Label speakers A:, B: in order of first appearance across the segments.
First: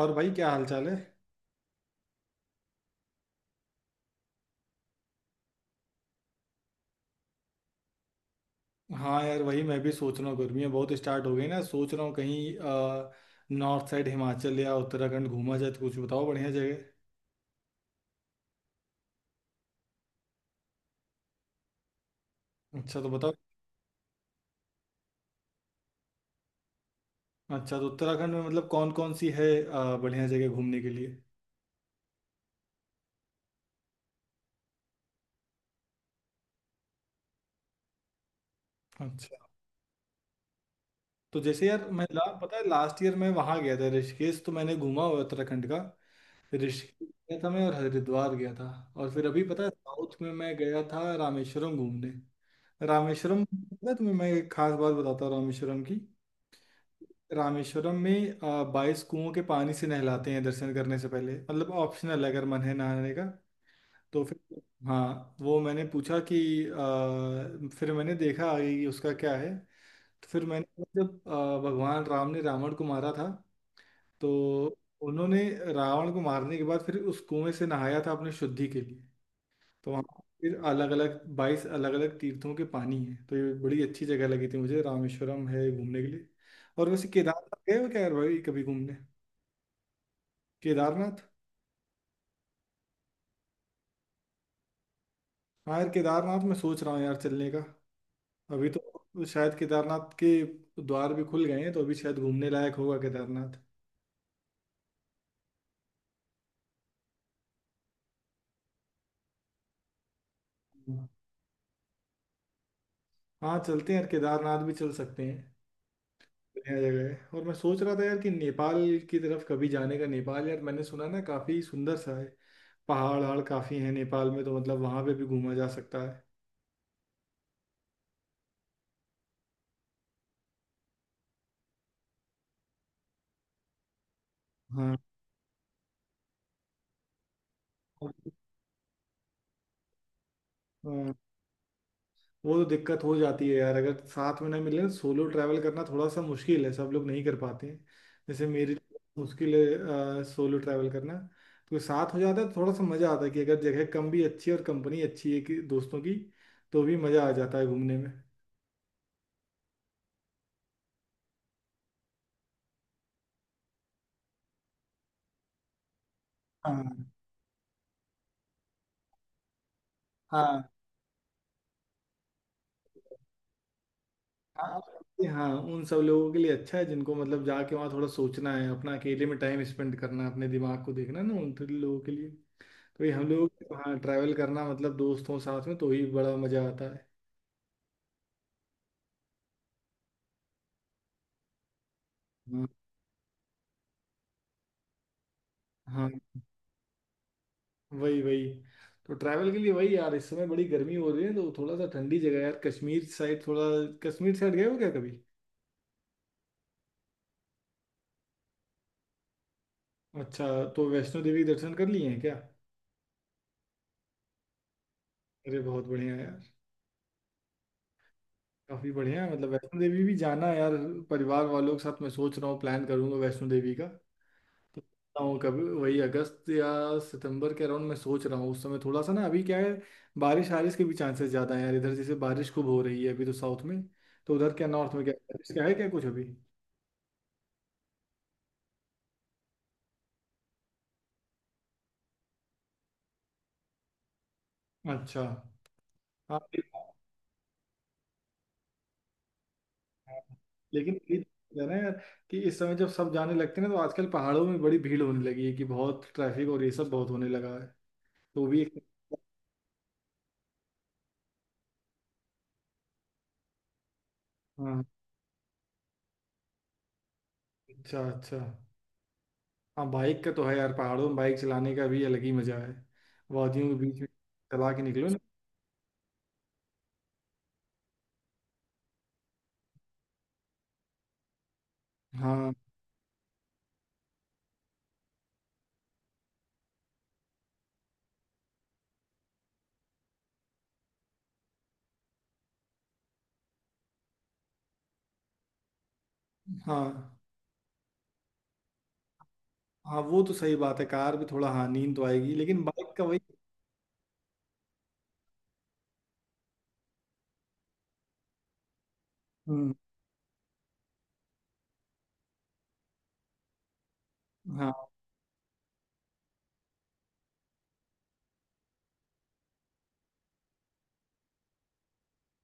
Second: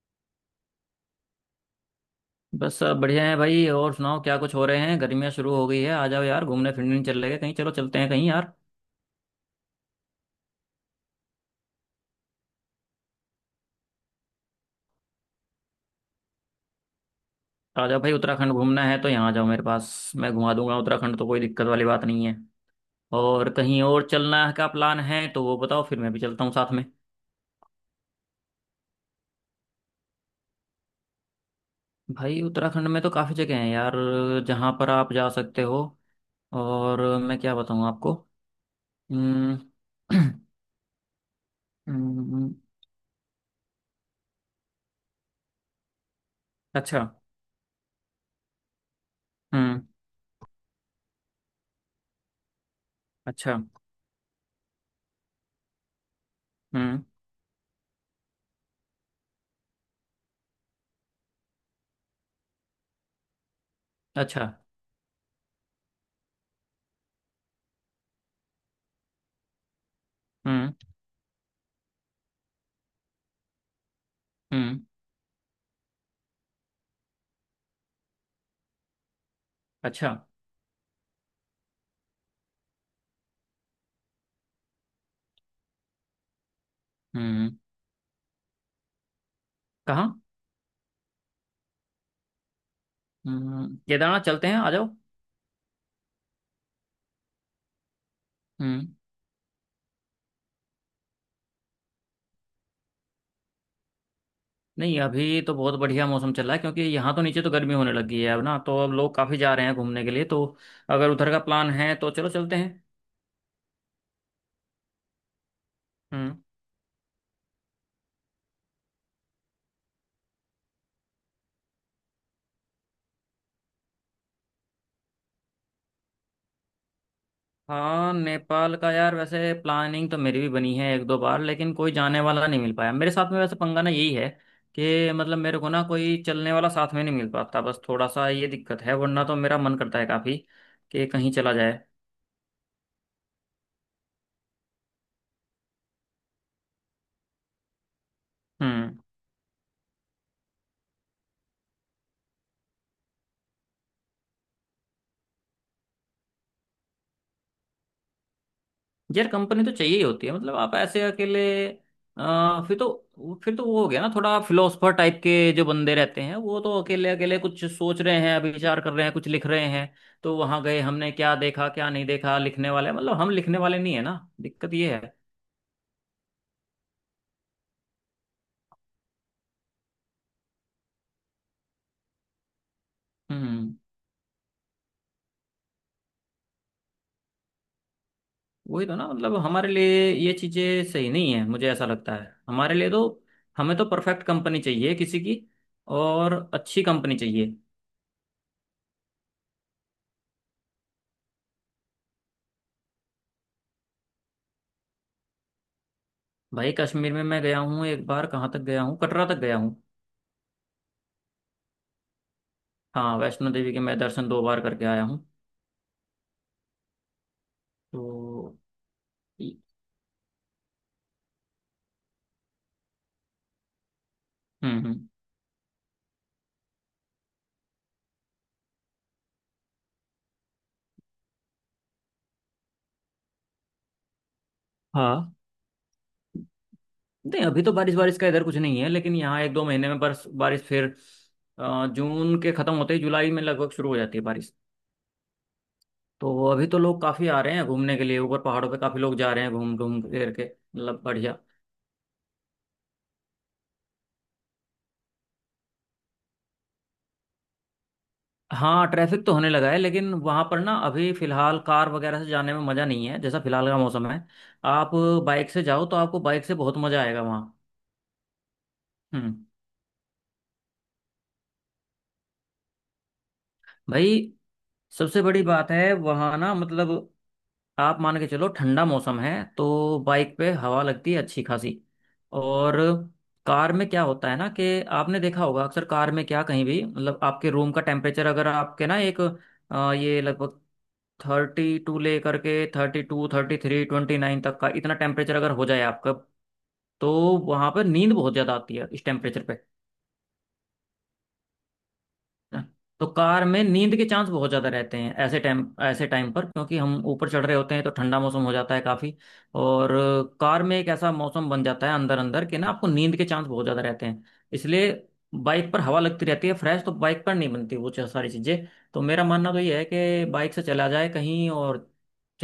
A: और भाई क्या हाल चाल है।
B: बस सब बढ़िया है भाई। और सुनाओ, क्या कुछ हो रहे हैं? गर्मियाँ शुरू हो गई है, आ जाओ यार घूमने फिरने, चल लेंगे कहीं। चलो चलते हैं कहीं यार।
A: हाँ यार, वही मैं भी सोच रहा हूँ। गर्मियाँ बहुत स्टार्ट हो गई ना, सोच रहा हूँ कहीं नॉर्थ साइड हिमाचल या उत्तराखंड घूमा जाए, तो कुछ बताओ बढ़िया जगह।
B: आ जाओ भाई, उत्तराखंड घूमना है तो यहाँ आ जाओ मेरे पास। मैं घुमा दूंगा उत्तराखंड, तो कोई दिक्कत वाली बात नहीं है।
A: अच्छा, तो बताओ।
B: और कहीं और चलना का प्लान है तो वो बताओ, फिर मैं भी चलता हूँ साथ में।
A: अच्छा, तो उत्तराखंड में मतलब कौन कौन सी है बढ़िया जगह घूमने के लिए?
B: भाई उत्तराखंड में तो काफ़ी जगह हैं यार, जहाँ पर आप जा सकते हो। और मैं क्या बताऊँ आपको।
A: अच्छा,
B: हम्म।
A: तो जैसे यार
B: हम्म।
A: पता है लास्ट ईयर मैं वहाँ गया था ऋषिकेश, तो मैंने घूमा हुआ है उत्तराखंड का।
B: अच्छा।
A: ऋषिकेश गया था मैं और हरिद्वार गया था। और फिर अभी पता है
B: हम्म।
A: साउथ में मैं गया था रामेश्वरम घूमने। रामेश्वरम,
B: अच्छा।
A: पता है तुम्हें, मैं एक खास बात बताता हूँ रामेश्वरम की।
B: हम्म।
A: रामेश्वरम में 22 कुओं के पानी से नहलाते हैं दर्शन करने से पहले। मतलब ऑप्शनल है, अगर मन है नहाने का तो
B: अच्छा।
A: फिर। हाँ, वो मैंने पूछा कि फिर मैंने देखा आगे कि उसका क्या है। तो फिर
B: हम्म।
A: मैंने, जब भगवान राम ने रावण को मारा था, तो
B: हम्म।
A: उन्होंने रावण को मारने के बाद फिर उस कुएं से नहाया था अपने शुद्धि के लिए। तो वहाँ
B: अच्छा।
A: फिर अलग अलग 22 अलग अलग तीर्थों के पानी है, तो ये बड़ी अच्छी जगह लगी थी मुझे, रामेश्वरम है घूमने के लिए। और वैसे
B: हम्म।
A: केदारनाथ गए हो क्या यार भाई, कभी घूमने?
B: कहाँ?
A: केदारनाथ।
B: हम्म, केदारनाथ चलते हैं, आ जाओ।
A: हाँ यार, केदारनाथ मैं सोच रहा हूँ यार चलने का। अभी
B: हम्म।
A: तो शायद केदारनाथ के द्वार भी खुल गए हैं, तो अभी शायद घूमने लायक होगा केदारनाथ।
B: नहीं, अभी तो बहुत बढ़िया मौसम चल रहा है, क्योंकि यहाँ तो नीचे तो गर्मी होने लगी है अब ना, तो अब लोग काफी जा रहे हैं घूमने के लिए। तो अगर उधर का प्लान है तो चलो चलते हैं।
A: हाँ, चलते हैं यार, केदारनाथ भी चल सकते हैं।
B: हम्म।
A: बढ़िया जगह है। और मैं सोच रहा था यार कि नेपाल की तरफ कभी जाने का। नेपाल यार मैंने सुना ना, काफी सुंदर सा है, पहाड़ वहाड़ काफ़ी हैं नेपाल में, तो मतलब वहाँ पे भी घूमा जा सकता है।
B: हाँ, नेपाल का यार वैसे प्लानिंग तो मेरी भी बनी है एक दो बार, लेकिन कोई जाने वाला नहीं मिल पाया मेरे साथ में। वैसे पंगा ना यही है
A: हाँ।
B: कि मतलब मेरे को ना कोई चलने वाला साथ में नहीं मिल पाता। बस थोड़ा सा ये दिक्कत है, वरना तो मेरा मन करता है काफी कि
A: हाँ,
B: कहीं चला जाए।
A: वो तो दिक्कत हो जाती है यार, अगर साथ में ना मिले तो। सोलो ट्रैवल करना थोड़ा सा मुश्किल है, सब लोग नहीं कर पाते हैं। जैसे मेरे
B: हम्म।
A: लिए मुश्किल है सोलो ट्रैवल करना। तो साथ हो जाता है तो थोड़ा सा मज़ा आता है कि अगर जगह कम भी अच्छी है और कंपनी अच्छी है कि दोस्तों की, तो भी मज़ा आ जाता है घूमने में।
B: यार कंपनी तो चाहिए ही होती है, मतलब आप ऐसे अकेले फिर तो वो हो गया ना थोड़ा, फिलोसफर टाइप के जो बंदे रहते हैं वो तो
A: हाँ।
B: अकेले अकेले कुछ सोच रहे हैं, अभी विचार कर रहे हैं, कुछ लिख रहे हैं। तो वहां
A: हाँ।
B: गए हमने क्या देखा क्या नहीं देखा लिखने वाले, मतलब हम लिखने वाले नहीं है ना, दिक्कत
A: हाँ,
B: ये है।
A: ये हाँ उन सब लोगों के लिए अच्छा है जिनको मतलब जाके वहाँ थोड़ा सोचना है, अपना अकेले में टाइम स्पेंड करना है, अपने दिमाग को देखना है ना, उन थोड़े लोगों के लिए। तो ये हम लोग।
B: हम्म।
A: हाँ, ट्रैवल करना मतलब दोस्तों साथ में तो ही बड़ा मजा आता है।
B: वही तो ना, मतलब हमारे लिए ये चीजें सही नहीं है, मुझे ऐसा लगता है
A: हाँ।
B: हमारे लिए तो। हमें तो परफेक्ट कंपनी चाहिए किसी की,
A: हाँ।
B: और अच्छी कंपनी चाहिए।
A: वही वही। तो ट्रैवल के लिए वही यार, इस समय बड़ी गर्मी हो रही है, तो थोड़ा सा ठंडी जगह यार, कश्मीर साइड थोड़ा। कश्मीर साइड गए हो क्या कभी?
B: भाई कश्मीर में मैं गया हूँ एक बार। कहाँ तक गया हूँ? कटरा तक गया हूँ।
A: अच्छा, तो वैष्णो देवी दर्शन कर लिए हैं क्या?
B: हाँ वैष्णो देवी के मैं दर्शन दो बार करके आया हूँ।
A: अरे बहुत बढ़िया यार।
B: तो
A: काफी बढ़िया है, मतलब वैष्णो देवी भी जाना है यार, परिवार वालों के साथ। मैं सोच रहा हूँ प्लान करूंगा वैष्णो देवी का, तो
B: हम्म। हम्म।
A: सोचता हूँ कभी वही अगस्त या सितंबर के अराउंड, मैं सोच रहा हूँ उस समय। थोड़ा सा ना अभी क्या है, बारिश वारिश के भी चांसेस ज्यादा है यार, इधर जैसे बारिश खूब हो रही है अभी तो साउथ में। तो उधर क्या नॉर्थ में क्या
B: हाँ,
A: बारिश, क्या है क्या कुछ अभी?
B: नहीं, अभी तो बारिश बारिश का इधर कुछ नहीं है, लेकिन यहाँ एक दो महीने में बर्स बारिश फिर अ, जून के खत्म होते ही जुलाई में लगभग शुरू हो जाती है बारिश।
A: अच्छा। हाँ,
B: तो
A: ये
B: अभी तो
A: बात
B: लोग काफी आ रहे हैं घूमने के लिए, ऊपर पहाड़ों पे काफी लोग जा रहे हैं घूम घूम
A: है।
B: फिर के,
A: लेकिन
B: मतलब
A: ये
B: बढ़िया।
A: चीज़ है ना यार, कि इस समय जब सब जाने लगते हैं ना, तो आजकल पहाड़ों में बड़ी भीड़ होने लगी है, कि बहुत ट्रैफिक और ये सब बहुत होने लगा है। तो भी एक,
B: हाँ, ट्रैफिक तो होने लगा है लेकिन वहां पर ना अभी फिलहाल कार वगैरह से जाने में मजा नहीं है, जैसा फिलहाल का मौसम है।
A: हाँ।
B: आप बाइक से जाओ तो आपको बाइक से बहुत मजा आएगा वहाँ।
A: अच्छा अच्छा।
B: हम्म।
A: हाँ, बाइक का तो है यार, पहाड़ों में बाइक चलाने का भी अलग ही मजा है, वादियों के बीच में
B: भाई
A: चला के निकलो ना।
B: सबसे बड़ी बात है वहाँ ना, मतलब आप मान के चलो ठंडा मौसम है तो बाइक पे हवा लगती है अच्छी खासी।
A: हाँ।
B: और कार में क्या होता है ना कि आपने देखा होगा अक्सर, कार में क्या कहीं भी मतलब आपके रूम का टेम्परेचर, अगर आपके ना एक ये लगभग 32 ले करके 32 33 29 तक का इतना टेम्परेचर अगर हो जाए आपका,
A: हाँ।
B: तो वहां पर नींद बहुत ज्यादा आती है इस टेम्परेचर पे।
A: हाँ, वो तो सही बात है, कार भी थोड़ा, हाँ नींद तो आएगी, लेकिन बाइक का
B: तो
A: वही।
B: कार में नींद के चांस बहुत ज्यादा रहते हैं ऐसे टाइम, ऐसे टाइम पर, क्योंकि हम ऊपर चढ़ रहे होते हैं तो ठंडा मौसम हो जाता है काफी।
A: हम्म।
B: और कार में एक ऐसा मौसम बन जाता है अंदर अंदर कि ना आपको नींद के चांस बहुत ज्यादा रहते हैं।
A: हाँ,
B: इसलिए बाइक पर हवा लगती रहती है फ्रेश, तो बाइक पर नहीं बनती वो सारी चीजें। तो मेरा मानना तो ये है कि बाइक से चला जाए कहीं और।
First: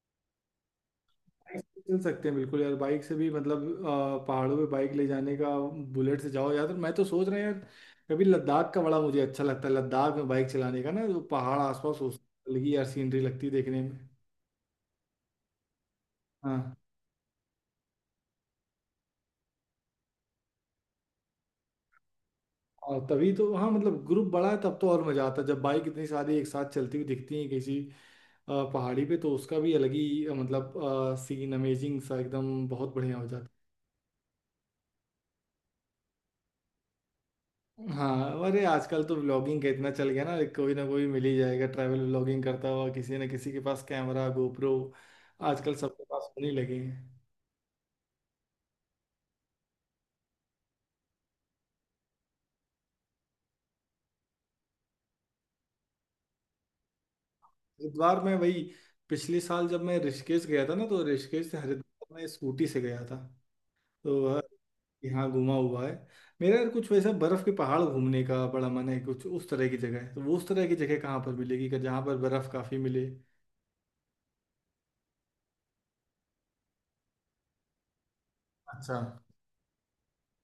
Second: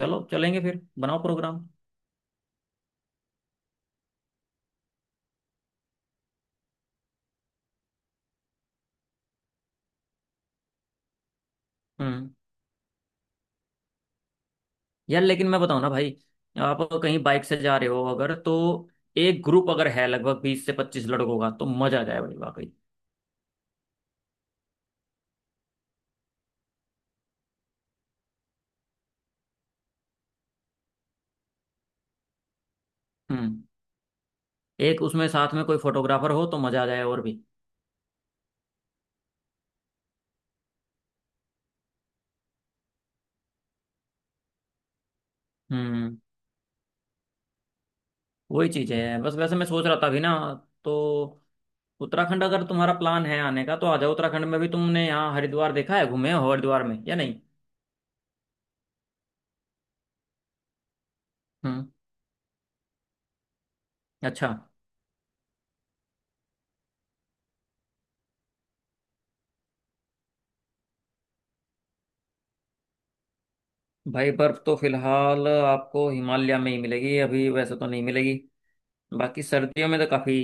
B: चलो चलेंगे, फिर बनाओ
A: बाइक
B: प्रोग्राम।
A: से चल सकते हैं बिल्कुल यार। बाइक से भी मतलब पहाड़ों पे बाइक ले जाने का, बुलेट से जाओ यार। तो मैं तो सोच रहा हूँ यार, कभी लद्दाख का, बड़ा मुझे अच्छा लगता है लद्दाख में बाइक चलाने का ना, जो पहाड़ आसपास
B: हम्म।
A: उसकी अलग ही यार सीनरी लगती है देखने में।
B: यार लेकिन मैं बताऊं ना भाई,
A: हाँ।
B: आप कहीं बाइक से जा रहे हो अगर, तो एक ग्रुप अगर है लगभग 20 से 25 लड़कों का, तो मजा आ जाए भाई वाकई।
A: और तभी तो, हाँ मतलब ग्रुप बड़ा है तब तो और मजा आता है, जब बाइक इतनी सारी एक साथ चलती हुई दिखती है किसी पहाड़ी पे, तो उसका भी अलग ही, मतलब सीन अमेजिंग सा एकदम, बहुत बढ़िया हो जाता
B: हम्म। एक उसमें साथ में कोई फोटोग्राफर हो तो मजा आ जाए और भी।
A: है। हाँ, अरे आजकल तो व्लॉगिंग का इतना चल गया ना, कोई ना कोई मिल ही जाएगा ट्रैवल व्लॉगिंग करता हुआ, किसी न किसी के पास कैमरा गोप्रो आजकल सबके
B: हम्म।
A: पास होने लगे हैं।
B: वही चीज है बस। वैसे मैं सोच रहा था अभी ना, तो उत्तराखंड अगर तुम्हारा प्लान है आने का तो आ जाओ। उत्तराखंड में भी तुमने यहाँ हरिद्वार देखा है, घूमे हो हरिद्वार में या नहीं?
A: हरिद्वार में वही, पिछले साल जब मैं ऋषिकेश गया था ना, तो ऋषिकेश से
B: हम्म।
A: हरिद्वार में स्कूटी से गया था। तो
B: अच्छा।
A: यहाँ घुमा हुआ है मेरा यार। कुछ वैसा बर्फ के पहाड़ घूमने का बड़ा मन है, कुछ उस तरह की जगह है तो वो उस तरह की जगह कहाँ पर मिलेगी, कि जहाँ पर बर्फ काफी मिले?
B: भाई बर्फ तो फिलहाल आपको हिमालय में ही मिलेगी, अभी वैसे तो नहीं मिलेगी।
A: अच्छा।
B: बाकी सर्दियों में तो काफी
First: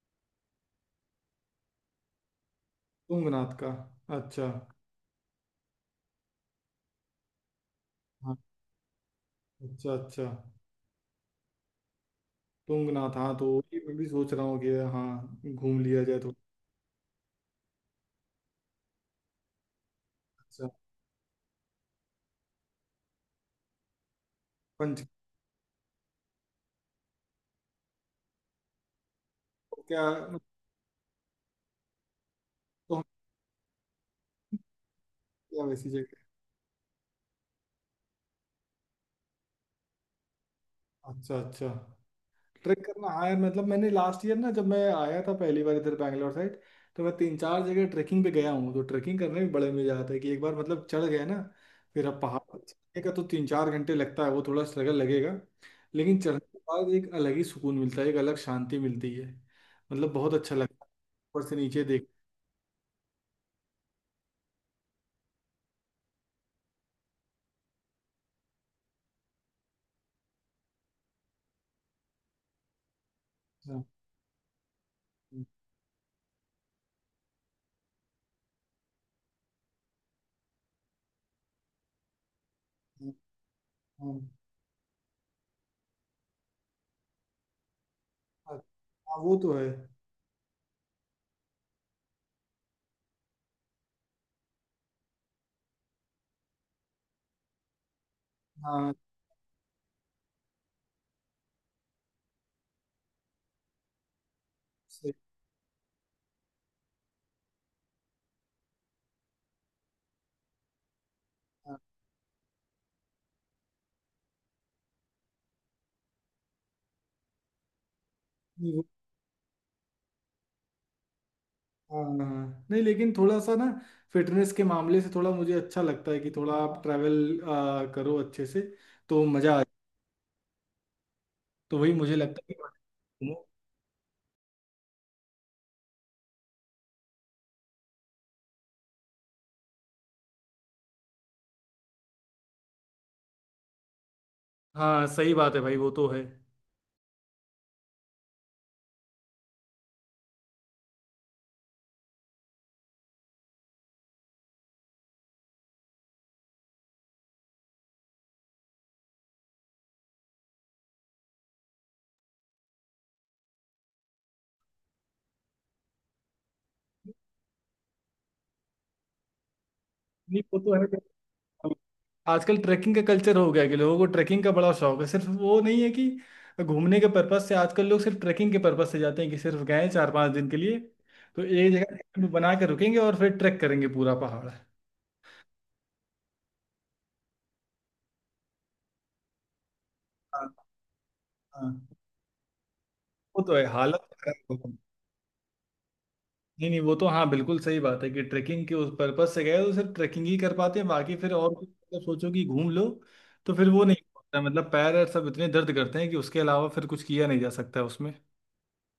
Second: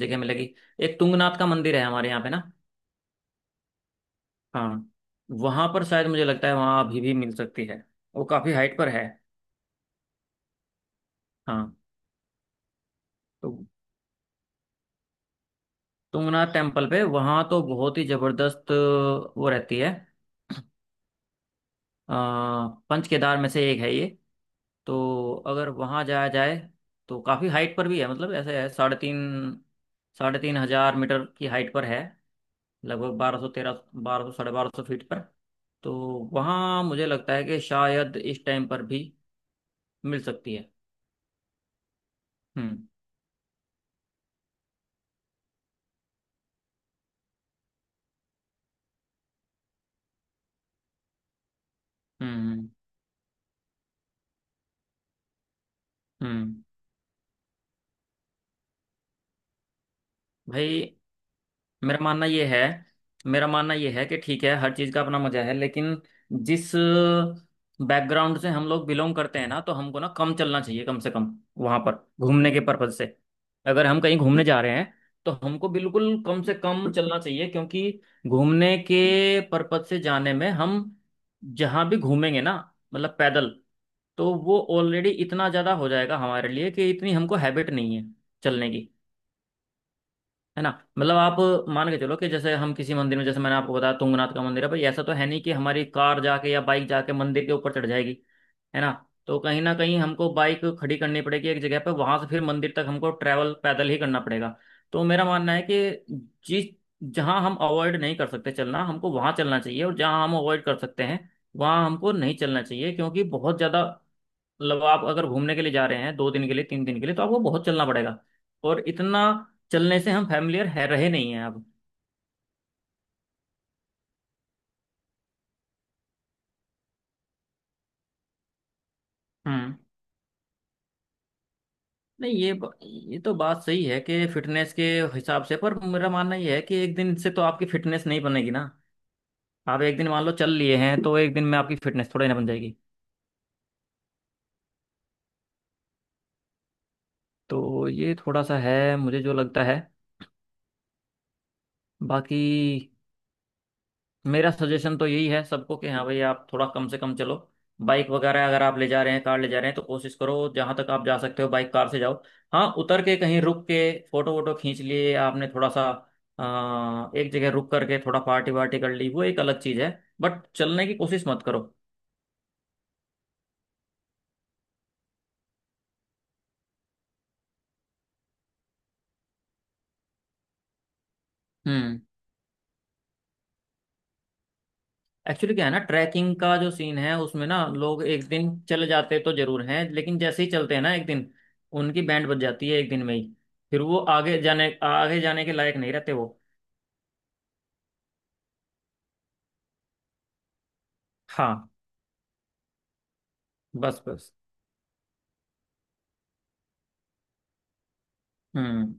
B: जगह मिलेगी। एक तुंगनाथ का मंदिर है हमारे यहाँ पे ना।
A: तुंगनाथ का। अच्छा।
B: हाँ, वहां पर शायद मुझे लगता है वहां अभी भी मिल सकती है, वो
A: हाँ।
B: काफी हाइट पर है।
A: अच्छा अच्छा।
B: हाँ।
A: तुंगनाथ, हाँ। तो
B: तो
A: ये मैं भी सोच रहा हूँ कि हाँ घूम लिया जाए, तो।
B: तुंगनाथ टेम्पल पे वहाँ तो बहुत ही जबरदस्त वो रहती है।
A: अच्छा।
B: अ, पंच केदार में से एक है ये।
A: पंच।
B: तो अगर वहाँ जाया जाए, तो काफ़ी हाइट पर भी है, मतलब ऐसे है
A: क्या, तो?
B: 3,500 मीटर की हाइट पर है।
A: हम।
B: लगभग 1213, 1200 1250 फीट पर।
A: क्या वैसी
B: तो
A: जगह?
B: वहाँ मुझे लगता है कि शायद इस टाइम पर भी मिल सकती है।
A: अच्छा अच्छा। ट्रिक
B: हम्म।
A: करना आया, मतलब मैंने लास्ट ईयर ना, जब मैं आया था पहली बार इधर बैंगलोर साइड, तो मैं तीन चार जगह ट्रेकिंग पे गया हूँ। तो ट्रेकिंग करने में बड़े मजा आता है कि एक बार मतलब चढ़ गए ना, फिर अब। पहाड़
B: हम्म।
A: पर
B: हम्म।
A: चढ़ने का तो तीन चार घंटे लगता है, वो थोड़ा स्ट्रगल लगेगा, लेकिन चढ़ने के
B: हम्म।
A: बाद एक अलग ही सुकून मिलता है, एक अलग शांति मिलती है। मतलब बहुत अच्छा
B: भाई
A: लगता है ऊपर से नीचे
B: मेरा
A: देख।
B: मानना ये है मेरा मानना ये है कि ठीक है, हर चीज़ का अपना मजा है, लेकिन जिस बैकग्राउंड से हम लोग बिलोंग करते हैं ना, तो हमको ना कम चलना चाहिए, कम से कम वहां पर घूमने के पर्पज से।
A: हाँ,
B: अगर हम कहीं घूमने जा रहे हैं तो हमको बिल्कुल कम से कम चलना चाहिए, क्योंकि घूमने के पर्पज से जाने में हम जहां भी घूमेंगे ना,
A: हाँ,
B: मतलब पैदल,
A: हाँ,
B: तो वो ऑलरेडी इतना ज़्यादा हो जाएगा हमारे लिए कि इतनी हमको हैबिट नहीं है चलने की।
A: हाँ, वो तो है।
B: है ना? मतलब आप मान के चलो कि जैसे हम किसी मंदिर में, जैसे मैंने आपको बताया तुंगनाथ का मंदिर है, भाई ऐसा तो है नहीं कि हमारी कार जाके या बाइक जाके मंदिर के ऊपर चढ़ जाएगी। है ना?
A: हाँ
B: तो कहीं ना कहीं हमको बाइक खड़ी करनी पड़ेगी एक जगह पर, वहां से फिर मंदिर तक हमको ट्रैवल पैदल ही करना पड़ेगा। तो
A: सही,
B: मेरा मानना है कि जिस जहां हम अवॉइड नहीं कर सकते चलना, हमको वहां चलना चाहिए, और जहां हम अवॉइड कर सकते हैं वहां हमको नहीं चलना चाहिए, क्योंकि बहुत ज्यादा, मतलब आप अगर घूमने के लिए जा रहे हैं दो दिन के लिए, तीन दिन के लिए, तो आपको बहुत चलना पड़ेगा, और
A: हाँ,
B: इतना चलने से हम फैमिलियर है रहे नहीं हैं अब।
A: हाँ, नहीं, लेकिन थोड़ा सा ना, फिटनेस के मामले से थोड़ा मुझे अच्छा लगता है, कि थोड़ा आप ट्रैवल करो अच्छे से, तो मजा आए।
B: हम्म।
A: तो वही मुझे
B: नहीं,
A: लगता
B: ये
A: है
B: ये
A: कि।
B: तो बात सही है कि फिटनेस के हिसाब से, पर मेरा मानना ये है कि एक दिन से तो आपकी फिटनेस नहीं बनेगी ना। आप एक दिन मान लो चल लिए हैं, तो एक दिन में आपकी फिटनेस थोड़ी ना बन जाएगी।
A: हाँ सही बात है भाई, वो तो है।
B: तो ये थोड़ा सा है मुझे जो लगता है। बाकी मेरा सजेशन तो यही है सबको कि हाँ भाई, आप थोड़ा कम से कम चलो। बाइक वगैरह अगर आप ले जा रहे हैं, कार ले जा रहे हैं, तो कोशिश करो जहां तक आप जा सकते हो बाइक कार से जाओ। हाँ, उतर के कहीं रुक के फोटो वोटो खींच लिए आपने थोड़ा सा, एक जगह रुक करके थोड़ा पार्टी वार्टी कर ली, वो एक अलग चीज है।
A: नहीं
B: बट
A: वो तो
B: चलने की
A: है।
B: कोशिश मत करो।
A: आजकल ट्रैकिंग का कल्चर हो गया है, कि लोगों को ट्रैकिंग का बड़ा शौक है, सिर्फ वो नहीं है कि घूमने के पर्पज से, आजकल लोग सिर्फ ट्रैकिंग के पर्पज से जाते हैं, कि सिर्फ गए चार पांच दिन के लिए, तो एक जगह
B: हम्म।
A: camp बना के रुकेंगे, और फिर ट्रैक करेंगे पूरा पहाड़।
B: एक्चुअली क्या है ना, ट्रैकिंग का जो सीन है उसमें ना, लोग एक दिन चले जाते तो जरूर हैं, लेकिन जैसे
A: हाँ।
B: ही चलते हैं ना एक दिन,
A: हाँ,
B: उनकी बैंड बज जाती है एक दिन में ही।
A: वो तो है,
B: फिर वो
A: हालत खराब हो।
B: आगे जाने के लायक नहीं रहते वो।
A: नहीं नहीं, वो तो हाँ बिल्कुल सही बात है, कि ट्रैकिंग के उस पर्पज से गए तो सिर्फ ट्रैकिंग ही कर पाते हैं, बाकी फिर और कुछ,
B: हाँ
A: मतलब सोचो कि घूम लो, तो फिर वो नहीं
B: बस बस।
A: होता है। मतलब पैर और सब इतने दर्द करते हैं कि उसके अलावा फिर कुछ किया नहीं जा सकता है उसमें।
B: हम्म।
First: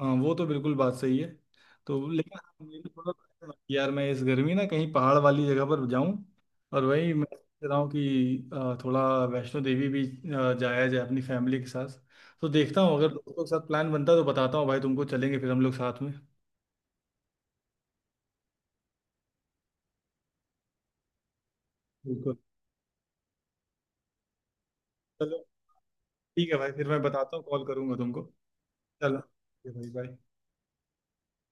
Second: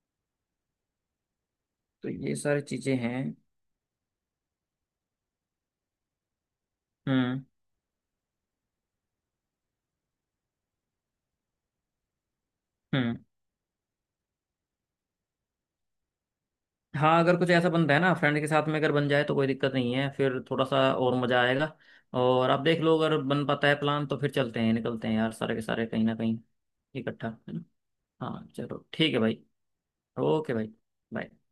A: हाँ, वो तो बिल्कुल बात सही है। तो
B: तो ये
A: लेकिन हाँ,
B: सारी
A: मेरे
B: चीजें
A: को
B: हैं।
A: थोड़ा यार, मैं इस गर्मी ना कहीं पहाड़ वाली जगह पर जाऊं। और वही मैं
B: हम्म।
A: सोच रहा हूँ कि थोड़ा वैष्णो देवी भी जाया जाए अपनी फैमिली के साथ। तो देखता हूँ अगर
B: हम्म।
A: दोस्तों के साथ प्लान बनता है तो बताता हूँ भाई तुमको, चलेंगे फिर हम लोग साथ में।
B: हाँ अगर कुछ ऐसा बनता है ना फ्रेंड के साथ में अगर बन जाए तो कोई दिक्कत नहीं है, फिर थोड़ा सा और मजा आएगा।
A: बिल्कुल।
B: और आप देख लो अगर बन पाता है प्लान, तो फिर चलते हैं निकलते हैं यार सारे के सारे कहीं ना कहीं,
A: ठीक है भाई, फिर मैं
B: इकट्ठा
A: बताता हूँ,
B: है ना।
A: कॉल करूंगा तुमको।
B: हाँ चलो ठीक
A: चलो
B: है भाई।
A: ठीक है भाई, बाय।
B: ओके भाई bye।